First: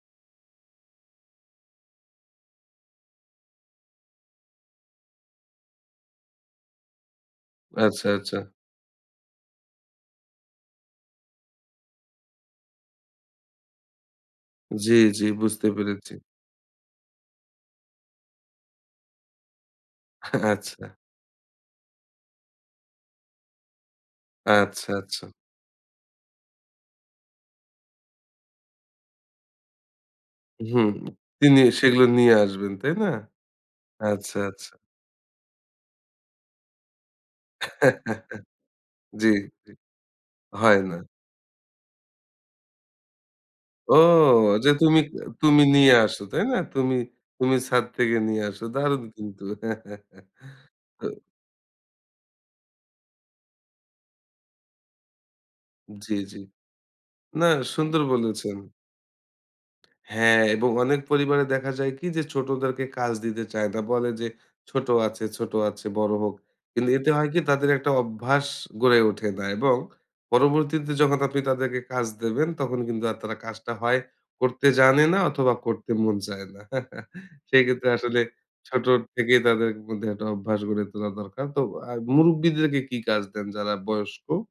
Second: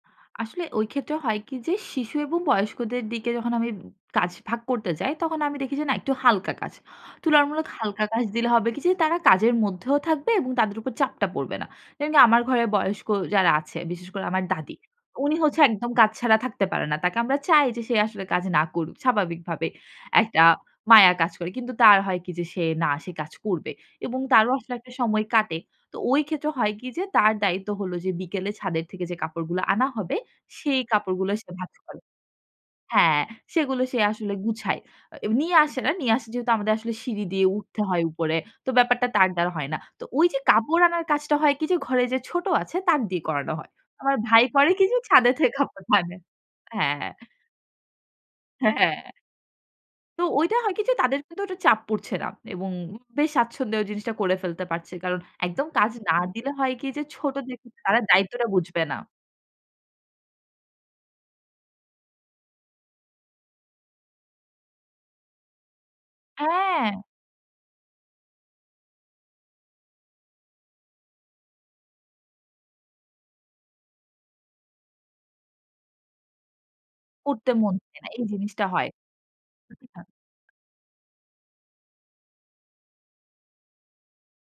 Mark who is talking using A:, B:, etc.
A: আসলে ঐ ক্ষেত্রে হয় কি? যে, শিশু এবং বয়স্কদের দিকে যখন আমি কাজ ভাগ করতে যাই, তখন আমি দেখি যে, না, একটু হালকা কাজ। তুলনামূলক হালকা
B: আচ্ছা,
A: কাজ
B: আচ্ছা।
A: দিলে হবে কি? যে, তারা কাজের মধ্যেও থাকবে এবং তাদের উপর চাপটা পড়বে না। যেমন কি? আমার ঘরে বয়স্ক যারা আছে, বিশেষ করে আমার দাদী।
B: জি, জি,
A: উনি হচ্ছে
B: বুঝতে
A: একদম কাজ
B: পেরেছি।
A: ছাড়া থাকতে পারে না। তাকে আমরা চাই যে, সে আসলে কাজ না করুক। স্বাভাবিকভাবে, একটা
B: আচ্ছা।
A: মায়া কাজ করে। কিন্তু তার হয় কি? যে, সে না সে কাজ করবে এবং তারও আসলে
B: আচ্ছা,
A: একটা সময়
B: আচ্ছা।
A: কাটে। তো ওই ক্ষেত্রে হয় কি? যে, তার দায়িত্ব হলো যে, বিকেলে ছাদের থেকে যে, কাপড়গুলো আনা হবে, সেই
B: হুম,
A: কাপড়গুলো সে
B: তিনি
A: ভাজ করে
B: সেগুলো নিয়ে আসবেন, তাই না?
A: হ্যাঁ, সেগুলো সে আসলে
B: আচ্ছা, আচ্ছা।
A: গুছায়। এ নিয়ে আসে না। নিয়ে আসা, যেহেতু আমাদের আসলে সিঁড়ি দিয়ে উঠতে হয় উপরে। তো ব্যাপারটা
B: জি,
A: তার দ্বারা হয়
B: জি।
A: না। তো ওই যে,
B: হয়
A: কাপড়
B: না।
A: আনার কাজটা হয় কি? যে, ঘরে যে, ছোট আছে, তাকে দিয়ে করানো হয়।
B: ও!
A: আমার ভাই
B: যে,
A: করে কি? যে,
B: তুমি, এ
A: ছাদে থেকে
B: তুমি
A: কাপড়
B: নিয়ে
A: আনে
B: আসো, তাই না?
A: হ্যাঁ,
B: তুমি,
A: হ্যাঁ।
B: তুমি ছাদ থেকে নিয়ে আসো।
A: হ্যাঁ,
B: দারুণ
A: হ্যাঁ।
B: কিন্তু।
A: তো ওইটা হয় কি? যে,
B: তো
A: তাদের কিন্তু ওইটা চাপ পড়ছে না এবং বেশ স্বচ্ছন্দে জিনিসটা করে ফেলতে পারছে। কারণ একদম কাজ না
B: জি, জি।
A: দিলে হয় কি? যে, ছোট
B: না,
A: থেকে তারা
B: সুন্দর
A: দায়িত্বটা
B: বলেছেন।
A: বুঝবে না।
B: হ্যাঁ। এবং অনেক পরিবারে দেখা যায় কি? যে, ছোটদেরকে কাজ দিতে চায় না। বলে যে, "ছোট আছে, ছোট আছে, বড় হোক।" কিন্তু
A: হ্যাঁ।
B: এতে হয় কি? তাদের একটা অভ্যাস গড়ে ওঠে না এবং পরবর্তীতে যখন আপনি তাদেরকে কাজ দেবেন, তখন কিন্তু তারা কাজটা হয় করতে জানে না অথবা করতে মন চায় না।
A: করতে মন
B: সেক্ষেত্রে
A: থাকে না।
B: আসলে
A: এই জিনিসটা
B: ছোট
A: হয়।
B: থেকেই তাদের
A: [unintelligible]
B: মধ্যে একটা অভ্যাস গড়ে তোলা দরকার। তো আ মুরুব্বিদেরকে কি কাজ দেন, যারা বয়স্ক?